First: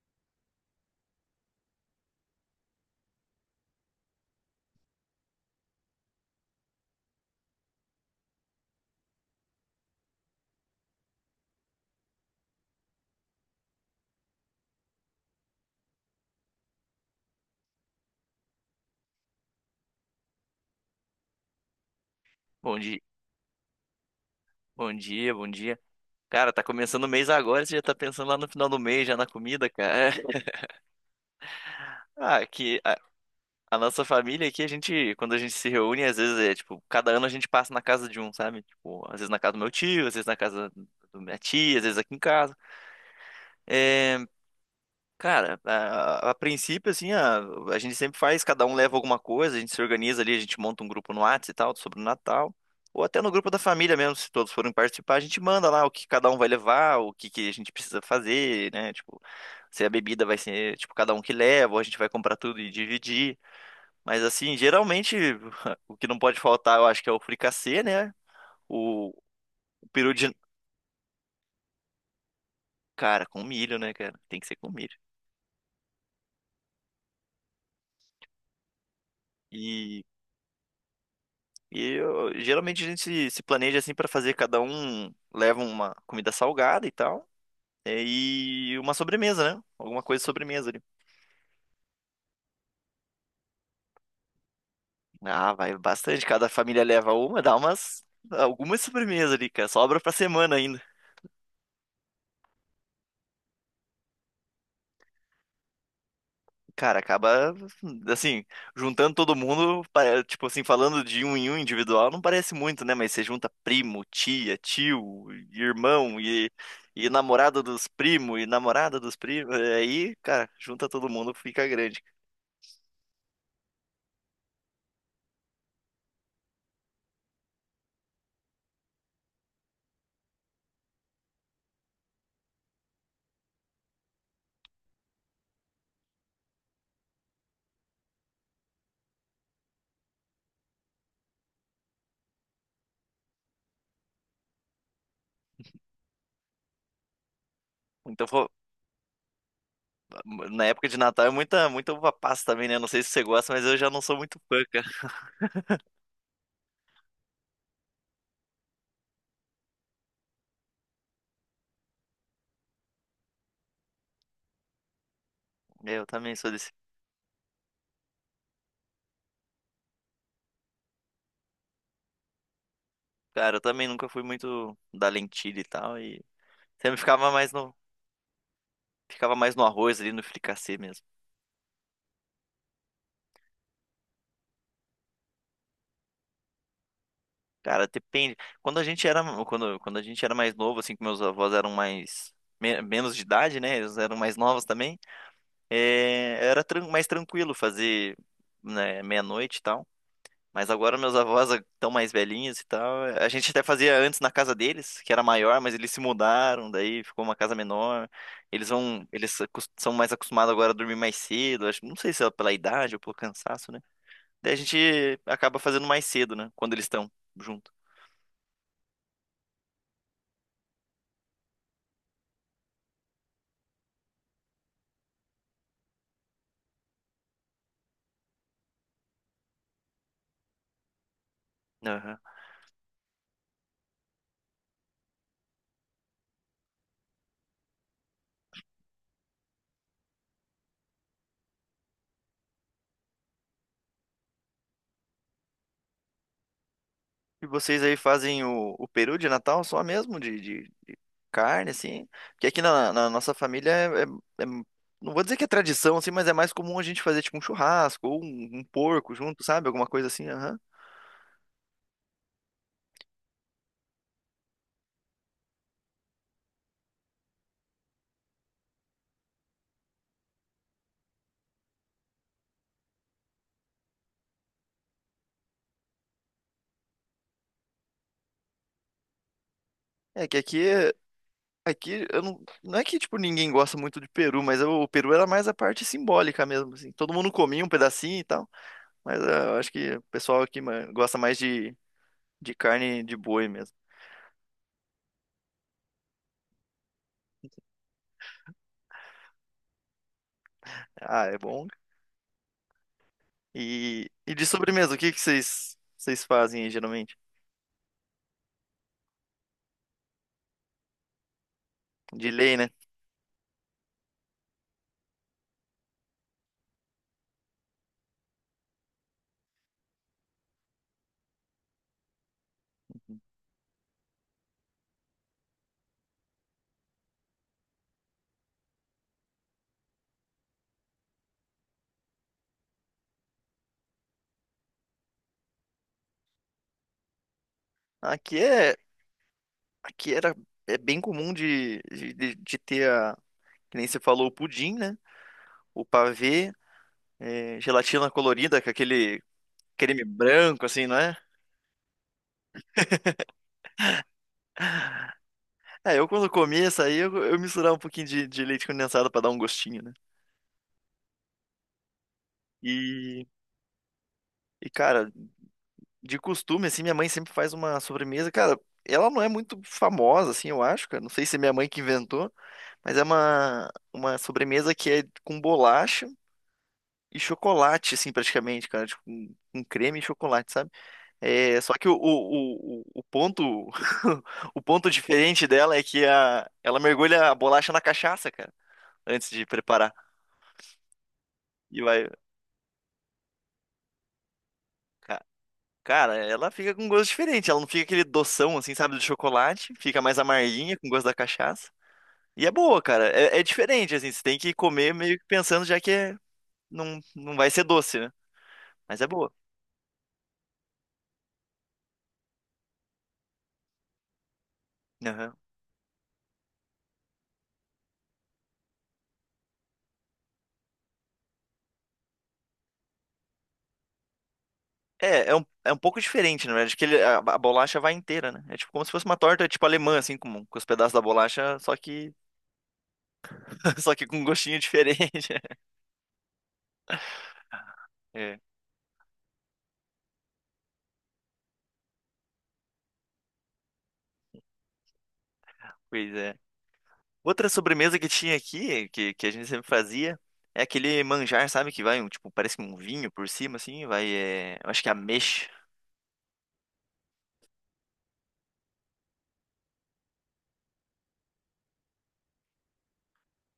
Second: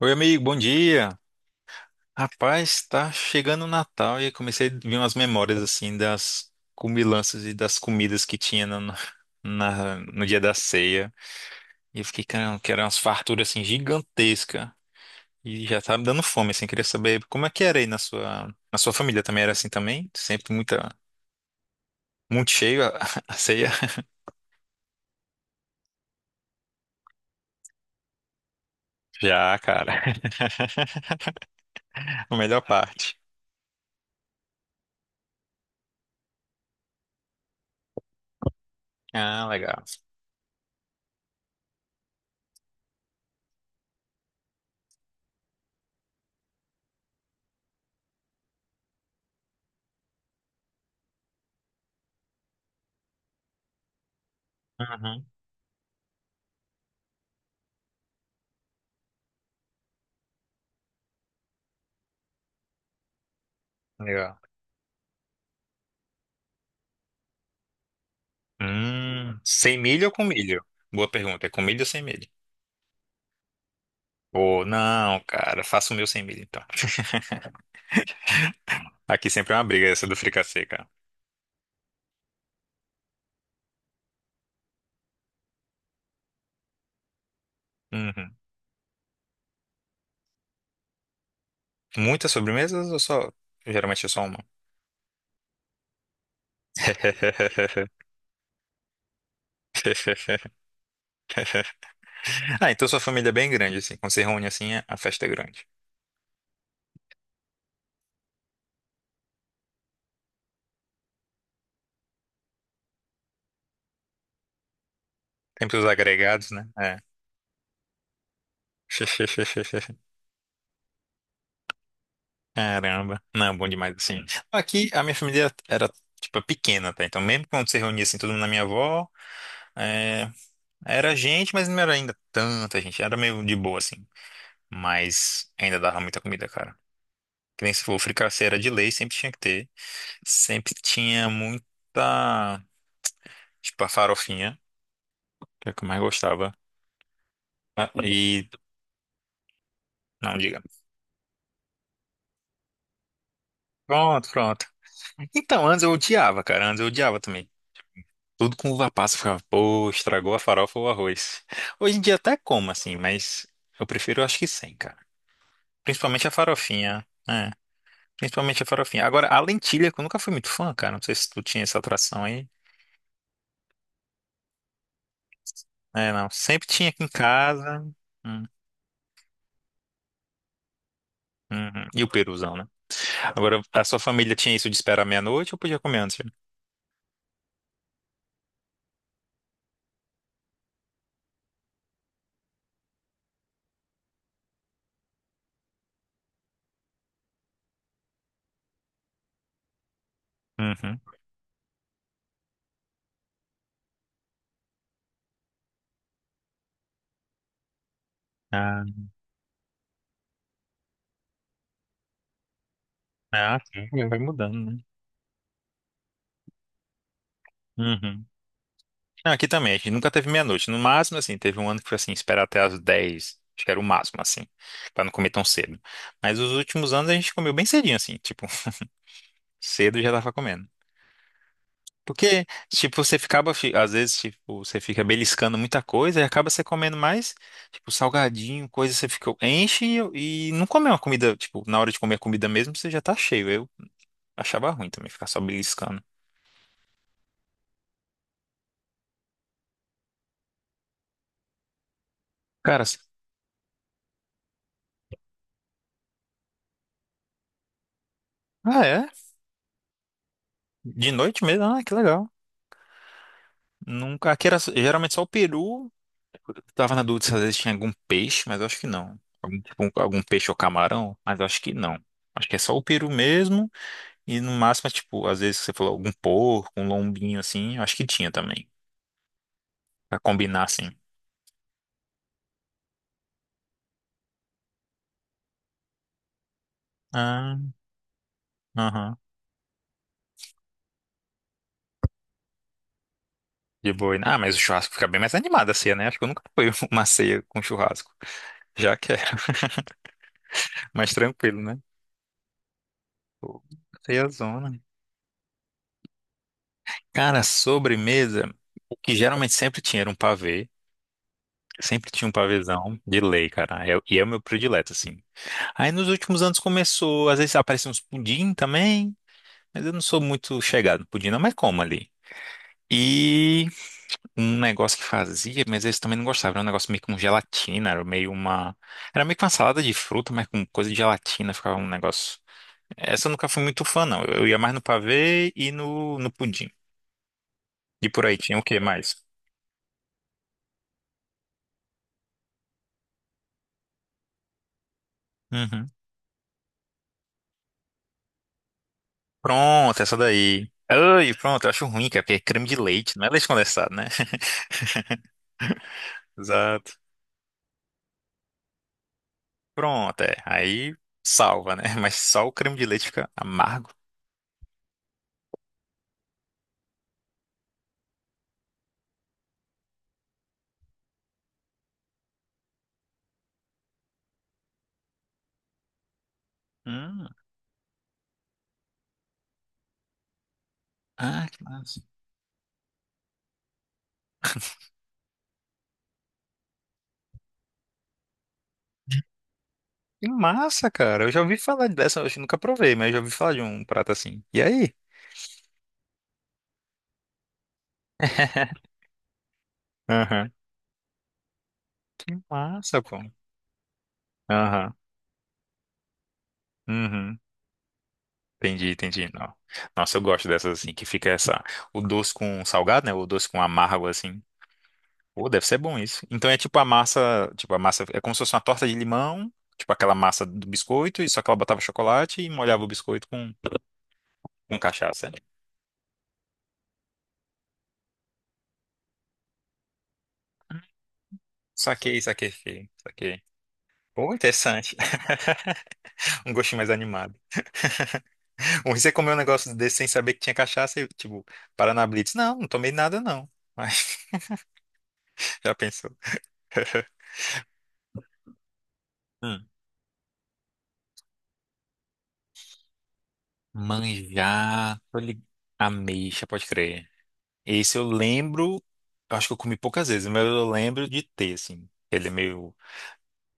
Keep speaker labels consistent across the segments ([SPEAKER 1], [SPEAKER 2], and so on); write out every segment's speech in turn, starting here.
[SPEAKER 1] Oi, amigo, bom dia. Rapaz, tá chegando o Natal e comecei a vir umas memórias assim das comilanças e das comidas que tinha no dia da ceia. E eu fiquei, caramba, que eram umas farturas assim gigantescas. E já tava me dando fome, assim, queria saber como é que era aí na sua família também era assim também? Sempre muita, muito
[SPEAKER 2] Bom
[SPEAKER 1] cheio a,
[SPEAKER 2] dia,
[SPEAKER 1] a ceia?
[SPEAKER 2] bom dia, bom dia. Cara, tá começando o mês agora, e você já tá pensando lá no final do mês, já na
[SPEAKER 1] Já,
[SPEAKER 2] comida, cara.
[SPEAKER 1] cara. A
[SPEAKER 2] Ah,
[SPEAKER 1] melhor
[SPEAKER 2] que a,
[SPEAKER 1] parte.
[SPEAKER 2] a nossa família aqui, a gente, quando a gente se reúne, às vezes é tipo, cada ano a gente passa na casa de um, sabe? Tipo, às vezes na
[SPEAKER 1] Ah,
[SPEAKER 2] casa do meu
[SPEAKER 1] legal.
[SPEAKER 2] tio, às vezes na casa da minha tia, às vezes aqui em casa. É, cara, a princípio, assim, a gente sempre faz, cada um leva alguma coisa, a gente se organiza ali, a gente monta um grupo no Whats e tal, sobre o Natal. Ou até no grupo da família mesmo, se todos forem participar, a
[SPEAKER 1] Uhum,
[SPEAKER 2] gente manda lá o que cada um vai levar, que a gente precisa fazer, né? Tipo, se a bebida vai ser, tipo, cada um que leva, ou a gente vai comprar tudo e dividir. Mas,
[SPEAKER 1] legal.
[SPEAKER 2] assim, geralmente, o que não pode faltar, eu acho que é o fricassê, né? O,
[SPEAKER 1] Sem
[SPEAKER 2] o
[SPEAKER 1] milho ou
[SPEAKER 2] peru
[SPEAKER 1] com
[SPEAKER 2] de...
[SPEAKER 1] milho? Boa pergunta. É com milho ou sem milho?
[SPEAKER 2] Cara, com milho, né, cara? Tem que ser
[SPEAKER 1] Ou
[SPEAKER 2] com milho.
[SPEAKER 1] não, cara, faço o meu sem milho então. Aqui sempre é uma briga
[SPEAKER 2] E
[SPEAKER 1] essa do fricassê, cara.
[SPEAKER 2] Geralmente a gente se planeja assim para fazer, cada um leva uma comida salgada e tal,
[SPEAKER 1] Uhum.
[SPEAKER 2] e uma sobremesa, né? Alguma coisa de sobremesa ali.
[SPEAKER 1] Muitas sobremesas ou só? Geralmente é só uma.
[SPEAKER 2] Ah, vai bastante, cada família leva uma, dá umas algumas sobremesas ali, cara, sobra pra semana ainda.
[SPEAKER 1] Ah, então sua família é bem grande, assim. Quando se reúne assim, a festa é grande.
[SPEAKER 2] Cara, acaba assim, juntando todo mundo, tipo assim, falando de um em um individual, não parece muito, né? Mas você junta primo, tia, tio,
[SPEAKER 1] Sempre os
[SPEAKER 2] irmão
[SPEAKER 1] agregados,
[SPEAKER 2] e,
[SPEAKER 1] né? É.
[SPEAKER 2] e namorada dos primos, aí, cara, junta todo mundo, fica grande.
[SPEAKER 1] Caramba. Não, bom demais, assim. Aqui a minha família era, tipo, pequena, tá? Então, mesmo quando se reunia assim, todo mundo na minha avó. é, Era gente, mas não era ainda tanta gente. Era meio de boa, assim. Mas ainda dava muita comida, cara. Que nem se for fricassê era de lei, sempre tinha que ter. Sempre tinha muita. Tipo, a farofinha, que é o que eu mais gostava. Ah,
[SPEAKER 2] Então,
[SPEAKER 1] E.
[SPEAKER 2] fo-
[SPEAKER 1] Não, diga.
[SPEAKER 2] Na época de Natal é muita uva passa também, né? Não sei se você gosta, mas eu já não sou
[SPEAKER 1] Pronto,
[SPEAKER 2] muito fã,
[SPEAKER 1] pronto.
[SPEAKER 2] cara.
[SPEAKER 1] Então, antes eu odiava, cara. Antes eu odiava também. Tudo com uva passa, eu ficava, pô, estragou a farofa ou o arroz. Hoje em dia até como, assim, mas eu prefiro, acho que sem, cara.
[SPEAKER 2] Eu
[SPEAKER 1] Principalmente a
[SPEAKER 2] também sou desse.
[SPEAKER 1] farofinha, né? Principalmente a farofinha. Agora, a lentilha, que eu nunca fui muito fã, cara. Não sei se tu tinha essa atração aí.
[SPEAKER 2] Cara, eu também nunca fui muito da lentilha e tal,
[SPEAKER 1] É,
[SPEAKER 2] e
[SPEAKER 1] não. Sempre tinha
[SPEAKER 2] sempre
[SPEAKER 1] aqui em casa. Hum,
[SPEAKER 2] ficava mais no arroz ali, no fricassê mesmo.
[SPEAKER 1] uhum. E o peruzão, né? Agora, a sua família tinha isso de esperar meia-noite ou podia comer antes? Viu?
[SPEAKER 2] Cara, depende. Quando a gente era mais novo, assim, que meus avós eram mais menos de idade, né? Eles eram mais novos também. É, mais tranquilo fazer, né, meia-noite e tal. Mas agora
[SPEAKER 1] Uhum.
[SPEAKER 2] meus avós estão mais velhinhos e tal. A gente até fazia antes na casa deles, que era maior, mas eles se mudaram, daí ficou uma casa menor. Eles
[SPEAKER 1] Ah,
[SPEAKER 2] vão, são mais acostumados agora a dormir mais cedo. Acho, não sei se é pela idade ou pelo
[SPEAKER 1] ah,
[SPEAKER 2] cansaço, né?
[SPEAKER 1] sim, vai
[SPEAKER 2] Daí a
[SPEAKER 1] mudando, né?
[SPEAKER 2] gente acaba fazendo mais cedo, né? Quando eles estão junto.
[SPEAKER 1] Uhum. Não, aqui também, a gente nunca teve meia-noite. No máximo, assim, teve um ano que foi assim, esperar até as 10. Acho que era o máximo, assim, pra não comer tão cedo. Mas os últimos anos a gente comeu bem cedinho, assim, tipo, cedo já tava comendo.
[SPEAKER 2] Aham.
[SPEAKER 1] Porque, tipo, você ficava, às vezes, tipo, você fica beliscando muita coisa e acaba você comendo mais, tipo, salgadinho, coisa, você fica, enche e não come uma comida, tipo, na hora de comer a comida mesmo, você já tá cheio. Eu achava ruim também ficar só beliscando.
[SPEAKER 2] E vocês aí fazem o peru de Natal só mesmo, de carne, assim? Porque aqui
[SPEAKER 1] Cara,
[SPEAKER 2] na nossa família é- não vou dizer que é tradição, assim, mas é mais comum a gente fazer, tipo, um churrasco ou um
[SPEAKER 1] ah, é?
[SPEAKER 2] porco junto, sabe? Alguma coisa assim, aham.
[SPEAKER 1] De noite mesmo? Ah, que legal. Nunca, aqui era geralmente só o peru. Tava na dúvida se às vezes tinha algum peixe, mas eu acho que não. Algum, tipo, algum peixe ou camarão, mas eu acho que não. Acho que é só o peru mesmo. E no máximo, é, tipo, às vezes você falou algum porco, um lombinho assim, eu acho que tinha também. Pra
[SPEAKER 2] É que
[SPEAKER 1] combinar
[SPEAKER 2] aqui...
[SPEAKER 1] assim.
[SPEAKER 2] é- Aqui, eu não... Não é que, tipo, ninguém gosta muito de peru, mas o peru era mais a parte simbólica mesmo, assim. Todo mundo
[SPEAKER 1] Ah,
[SPEAKER 2] comia um pedacinho e tal,
[SPEAKER 1] aham.
[SPEAKER 2] mas ah, eu acho que o pessoal aqui ma- gosta mais de carne de boi mesmo.
[SPEAKER 1] De boi, né? Ah, mas o churrasco fica bem mais animado a ceia, né? Acho que eu nunca fui uma ceia com churrasco. Já quero. Mais
[SPEAKER 2] Ah, é
[SPEAKER 1] tranquilo,
[SPEAKER 2] bom.
[SPEAKER 1] né? Pô, ceia
[SPEAKER 2] E de
[SPEAKER 1] zona.
[SPEAKER 2] sobremesa, o que que vocês fazem aí, geralmente?
[SPEAKER 1] Cara, sobremesa, o que geralmente sempre tinha era um pavê. Sempre tinha
[SPEAKER 2] De
[SPEAKER 1] um
[SPEAKER 2] lei, né?
[SPEAKER 1] pavêzão de lei, cara. E é o meu predileto, assim. Aí nos últimos anos começou, às vezes apareciam uns pudim também, mas eu não sou muito chegado no pudim, não, mas como ali. E um negócio que fazia, mas eles também não gostavam. Era um negócio meio com gelatina, era meio uma. Era meio que uma salada de fruta, mas com coisa de gelatina, ficava um negócio. Essa eu nunca fui muito fã, não. Eu ia mais no pavê e no, no pudim. E por aí
[SPEAKER 2] Aqui
[SPEAKER 1] tinha o
[SPEAKER 2] é
[SPEAKER 1] que mais?
[SPEAKER 2] aqui era é bem comum de, de ter a, que nem você falou, o pudim, né? O
[SPEAKER 1] Uhum.
[SPEAKER 2] pavê, é, gelatina colorida com aquele
[SPEAKER 1] Pronto,
[SPEAKER 2] creme
[SPEAKER 1] essa
[SPEAKER 2] branco
[SPEAKER 1] daí.
[SPEAKER 2] assim, não é?
[SPEAKER 1] Ai, pronto, eu acho ruim, cara, porque é creme de leite, não é leite condensado, né?
[SPEAKER 2] É, eu quando comia isso
[SPEAKER 1] Exato.
[SPEAKER 2] aí, eu misturava um pouquinho de leite condensado pra dar um gostinho, né?
[SPEAKER 1] Pronto, é. Aí salva, né? Mas só o creme de leite
[SPEAKER 2] E,
[SPEAKER 1] fica amargo.
[SPEAKER 2] e cara, de costume assim, minha mãe sempre faz uma sobremesa, cara, ela não é muito famosa assim, eu acho, cara, não sei se é minha mãe que inventou, mas é uma sobremesa que é com bolacha e
[SPEAKER 1] Hum.
[SPEAKER 2] chocolate, assim, praticamente, cara. Tipo, com creme e chocolate, sabe?
[SPEAKER 1] Ah,
[SPEAKER 2] É,
[SPEAKER 1] que
[SPEAKER 2] só que
[SPEAKER 1] massa.
[SPEAKER 2] o ponto o ponto diferente dela é que a, ela mergulha a bolacha na cachaça, cara, antes de preparar.
[SPEAKER 1] Que massa, cara. Eu já ouvi
[SPEAKER 2] E
[SPEAKER 1] falar
[SPEAKER 2] vai.
[SPEAKER 1] dessa, eu acho que nunca provei, mas eu já ouvi falar de um prato assim. E aí?
[SPEAKER 2] ca- Cara, ela fica com gosto diferente. Ela não fica aquele doção, assim, sabe, do chocolate. Fica mais
[SPEAKER 1] Aham.
[SPEAKER 2] amarguinha, com gosto da cachaça.
[SPEAKER 1] Que
[SPEAKER 2] E é boa,
[SPEAKER 1] massa,
[SPEAKER 2] cara.
[SPEAKER 1] pô.
[SPEAKER 2] É, é diferente, assim. Você tem que
[SPEAKER 1] Aham.
[SPEAKER 2] comer meio que pensando já que é, não, não
[SPEAKER 1] Uhum.
[SPEAKER 2] vai ser doce, né?
[SPEAKER 1] Entendi,
[SPEAKER 2] Mas é
[SPEAKER 1] entendi.
[SPEAKER 2] boa.
[SPEAKER 1] Não. Nossa, eu gosto dessas assim, que fica essa, o doce com salgado, né? O doce com amargo, assim.
[SPEAKER 2] Aham.
[SPEAKER 1] Pô, deve ser bom isso. Então é tipo a massa, é como se fosse uma torta de limão, tipo aquela massa do biscoito, e só que ela botava chocolate e molhava o biscoito com cachaça,
[SPEAKER 2] É,
[SPEAKER 1] né?
[SPEAKER 2] é um pouco diferente, na verdade, a bolacha vai inteira, né? É tipo como se fosse uma torta, tipo alemã, assim, com os pedaços da bolacha, só que,
[SPEAKER 1] Saquei, saquei, saquei, saquei.
[SPEAKER 2] só que com um
[SPEAKER 1] Pô,
[SPEAKER 2] gostinho
[SPEAKER 1] interessante.
[SPEAKER 2] diferente.
[SPEAKER 1] Um gostinho mais animado.
[SPEAKER 2] É,
[SPEAKER 1] Ou você comeu um negócio desse sem saber que tinha cachaça e, tipo, Paraná Blitz. Não, não tomei nada não. Mas já pensou.
[SPEAKER 2] pois é. Outra sobremesa que tinha aqui, que a gente
[SPEAKER 1] Hum.
[SPEAKER 2] sempre fazia, é aquele manjar, sabe? Que vai, um, tipo, parece um vinho por cima, assim, vai, é, eu acho que é
[SPEAKER 1] Manjar,
[SPEAKER 2] ameixa.
[SPEAKER 1] ameixa, pode crer. Esse eu lembro, eu acho que eu comi poucas vezes, mas eu lembro de ter, assim. Ele é meio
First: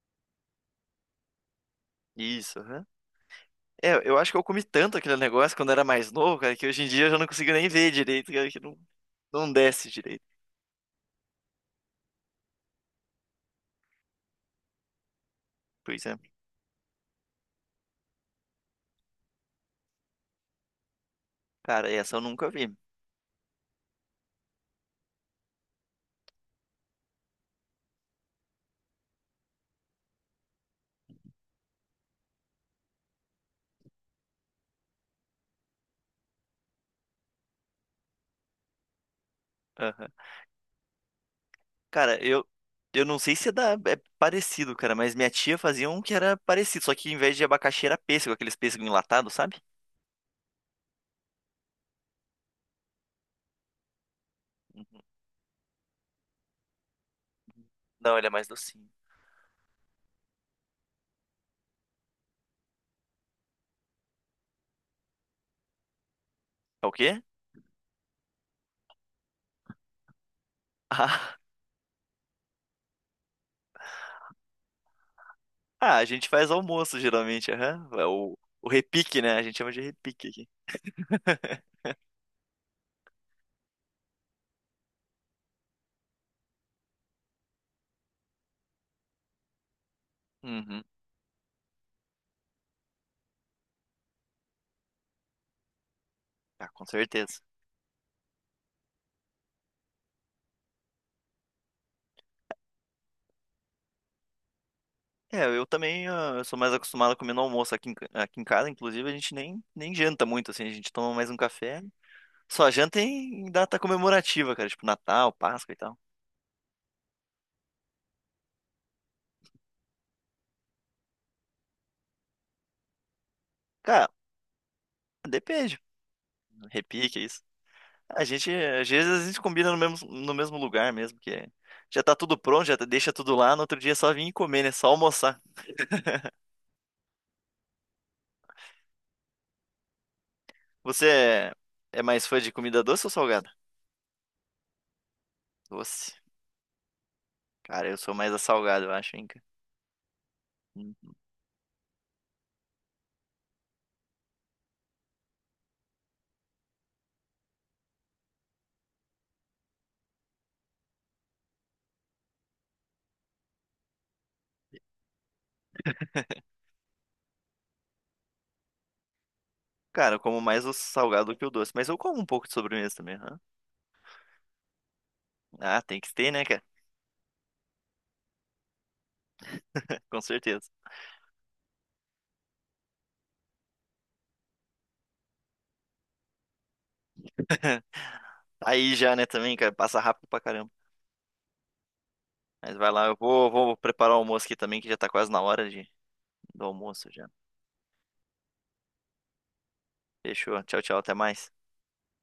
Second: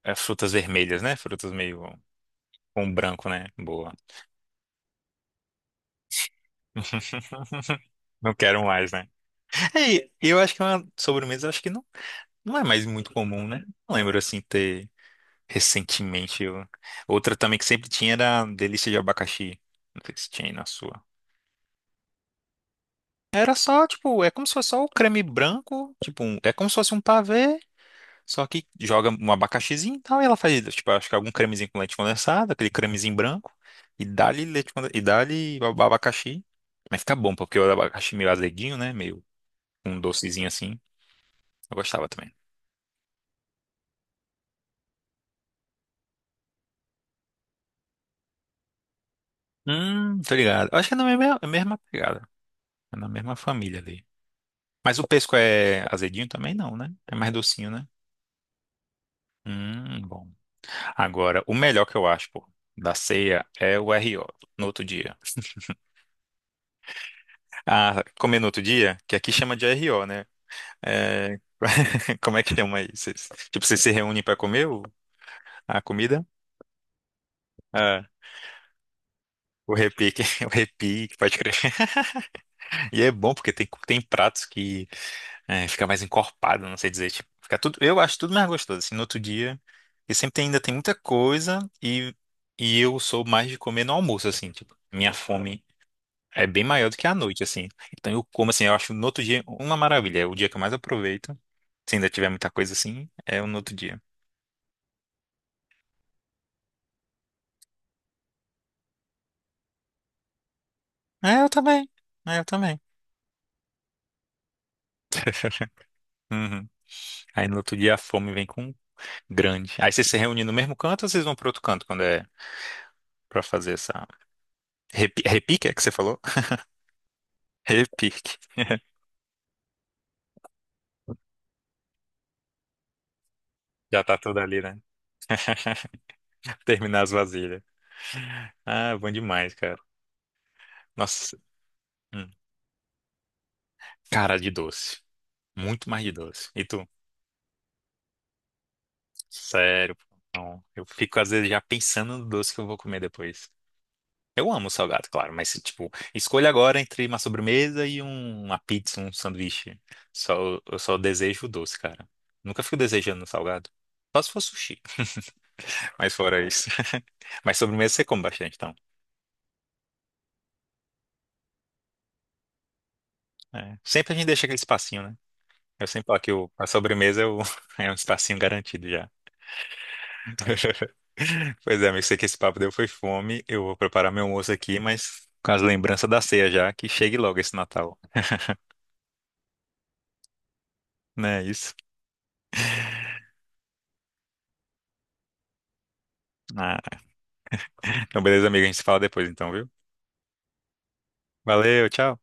[SPEAKER 1] as frutas vermelhas, né? Frutas meio
[SPEAKER 2] Isso, aham.
[SPEAKER 1] com branco, né? Boa.
[SPEAKER 2] É, eu acho que eu comi tanto aquele negócio quando era mais novo, cara, que hoje em dia eu já não consigo nem ver direito,
[SPEAKER 1] Não
[SPEAKER 2] cara, que
[SPEAKER 1] quero
[SPEAKER 2] não,
[SPEAKER 1] mais, né?
[SPEAKER 2] não desce
[SPEAKER 1] É,
[SPEAKER 2] direito.
[SPEAKER 1] e eu acho que é uma sobremesa, acho que não, não é mais muito comum, né? Não lembro assim ter
[SPEAKER 2] Pois é.
[SPEAKER 1] recentemente. Outra também que sempre tinha era a delícia de abacaxi. Não sei se tinha aí na sua.
[SPEAKER 2] Cara, essa eu nunca vi.
[SPEAKER 1] Era só, tipo, é como se fosse só o creme branco, tipo, é como se fosse um pavê. Só que joga um abacaxizinho e tal, e ela faz, tipo, acho que algum cremezinho com leite condensado, aquele cremezinho branco, e dá-lhe leite condensado, e dá-lhe o abacaxi. Mas fica bom, porque o abacaxi meio azeduinho, né? Meio um
[SPEAKER 2] Aham.
[SPEAKER 1] docezinho assim. Eu gostava
[SPEAKER 2] Cara,
[SPEAKER 1] também.
[SPEAKER 2] eu não sei se é, da, é parecido, cara, mas minha tia fazia um que era parecido, só que em vez de abacaxi era pêssego, aqueles pêssego enlatado, sabe?
[SPEAKER 1] Tô ligado. Eu acho que é na mesma, mesma pegada. É na mesma família ali. Mas o pesco é azedinho também não, né? É mais docinho, né?
[SPEAKER 2] Não, ele é mais docinho.
[SPEAKER 1] Bom. Agora, o melhor que eu acho, pô, da ceia é o RO, no outro dia.
[SPEAKER 2] É o quê?
[SPEAKER 1] Ah, comer no outro dia, que aqui chama de RO, né? É,
[SPEAKER 2] Ah,
[SPEAKER 1] como é que chama aí? Vocês- tipo, vocês se reúnem pra comer a
[SPEAKER 2] ah, a
[SPEAKER 1] comida?
[SPEAKER 2] gente faz almoço geralmente, aham.
[SPEAKER 1] Ah,
[SPEAKER 2] O repique, né? A gente chama
[SPEAKER 1] o
[SPEAKER 2] de
[SPEAKER 1] repique,
[SPEAKER 2] repique
[SPEAKER 1] o
[SPEAKER 2] aqui.
[SPEAKER 1] repique, pode crer. E é bom porque tem, tem pratos que é, fica mais encorpado, não sei dizer. Tipo, fica tudo, eu acho tudo mais gostoso. Assim, no outro dia, e sempre ainda tem
[SPEAKER 2] Uhum.
[SPEAKER 1] muita coisa e eu sou mais de comer no almoço, assim, tipo, minha fome é bem
[SPEAKER 2] Ah, com
[SPEAKER 1] maior do que à
[SPEAKER 2] certeza.
[SPEAKER 1] noite, assim. Então eu como, assim, eu acho no outro dia uma maravilha. É o dia que eu mais aproveito. Se ainda tiver muita coisa assim, é o no outro dia.
[SPEAKER 2] É, eu também ah, eu sou mais acostumado a comer no almoço aqui aqui em casa, inclusive a gente nem janta muito, assim, a gente toma mais um
[SPEAKER 1] É, eu
[SPEAKER 2] café.
[SPEAKER 1] também. É, eu
[SPEAKER 2] Só
[SPEAKER 1] também.
[SPEAKER 2] janta em data comemorativa, cara, tipo Natal, Páscoa e tal.
[SPEAKER 1] Uhum. Aí no outro dia a fome vem com grande. Aí vocês se reúnem no mesmo canto ou vocês vão para outro canto quando é para fazer essa
[SPEAKER 2] Cara,
[SPEAKER 1] repique, é
[SPEAKER 2] depende.
[SPEAKER 1] que você falou?
[SPEAKER 2] Repique, é isso. A
[SPEAKER 1] Repique.
[SPEAKER 2] gente, às vezes a gente combina no mesmo, no mesmo lugar mesmo. Já tá tudo pronto, deixa tudo lá, no outro dia é
[SPEAKER 1] Já
[SPEAKER 2] só
[SPEAKER 1] tá
[SPEAKER 2] vir e
[SPEAKER 1] tudo ali,
[SPEAKER 2] comer, né?
[SPEAKER 1] né?
[SPEAKER 2] Só almoçar.
[SPEAKER 1] Terminar as vasilhas. Ah, bom demais, cara.
[SPEAKER 2] Você
[SPEAKER 1] Nossa,
[SPEAKER 2] é, é mais
[SPEAKER 1] hum.
[SPEAKER 2] fã de comida doce ou salgada?
[SPEAKER 1] Cara de doce. Muito mais de
[SPEAKER 2] Doce.
[SPEAKER 1] doce. E tu?
[SPEAKER 2] Cara, eu sou mais a salgada, eu acho, hein, cara.
[SPEAKER 1] Sério, pô. Não. Eu
[SPEAKER 2] Hum.
[SPEAKER 1] fico às vezes já pensando no doce que eu vou comer depois. Eu amo salgado, claro, mas tipo, escolha agora entre uma sobremesa e uma pizza, um sanduíche. Só, eu só desejo o doce, cara. Nunca fico desejando salgado. Só se for sushi, mas fora isso. Mas sobremesa você come bastante, então.
[SPEAKER 2] Cara, eu como mais o salgado do que o doce, mas eu como um pouco de sobremesa também, aham.
[SPEAKER 1] É. Sempre a gente deixa aquele espacinho, né?
[SPEAKER 2] Ah,
[SPEAKER 1] Eu
[SPEAKER 2] tem
[SPEAKER 1] sempre
[SPEAKER 2] que
[SPEAKER 1] falo
[SPEAKER 2] ter,
[SPEAKER 1] que
[SPEAKER 2] né, cara?
[SPEAKER 1] a sobremesa é, é um espacinho garantido já.
[SPEAKER 2] Com certeza.
[SPEAKER 1] Pois é, amigo, sei que esse papo deu foi fome. Eu vou preparar meu almoço aqui, mas com as lembranças da ceia já, que chegue logo esse Natal.
[SPEAKER 2] Aí já, né, também, cara, passa rápido pra caramba.
[SPEAKER 1] Não é isso?
[SPEAKER 2] Mas vai lá, eu vou, vou preparar o almoço aqui também, que já tá quase na hora de, do
[SPEAKER 1] Ah,
[SPEAKER 2] almoço já.
[SPEAKER 1] então, beleza, amigo, a gente se fala depois, então, viu?
[SPEAKER 2] Fechou. Tchau, tchau, até mais.
[SPEAKER 1] Valeu, tchau.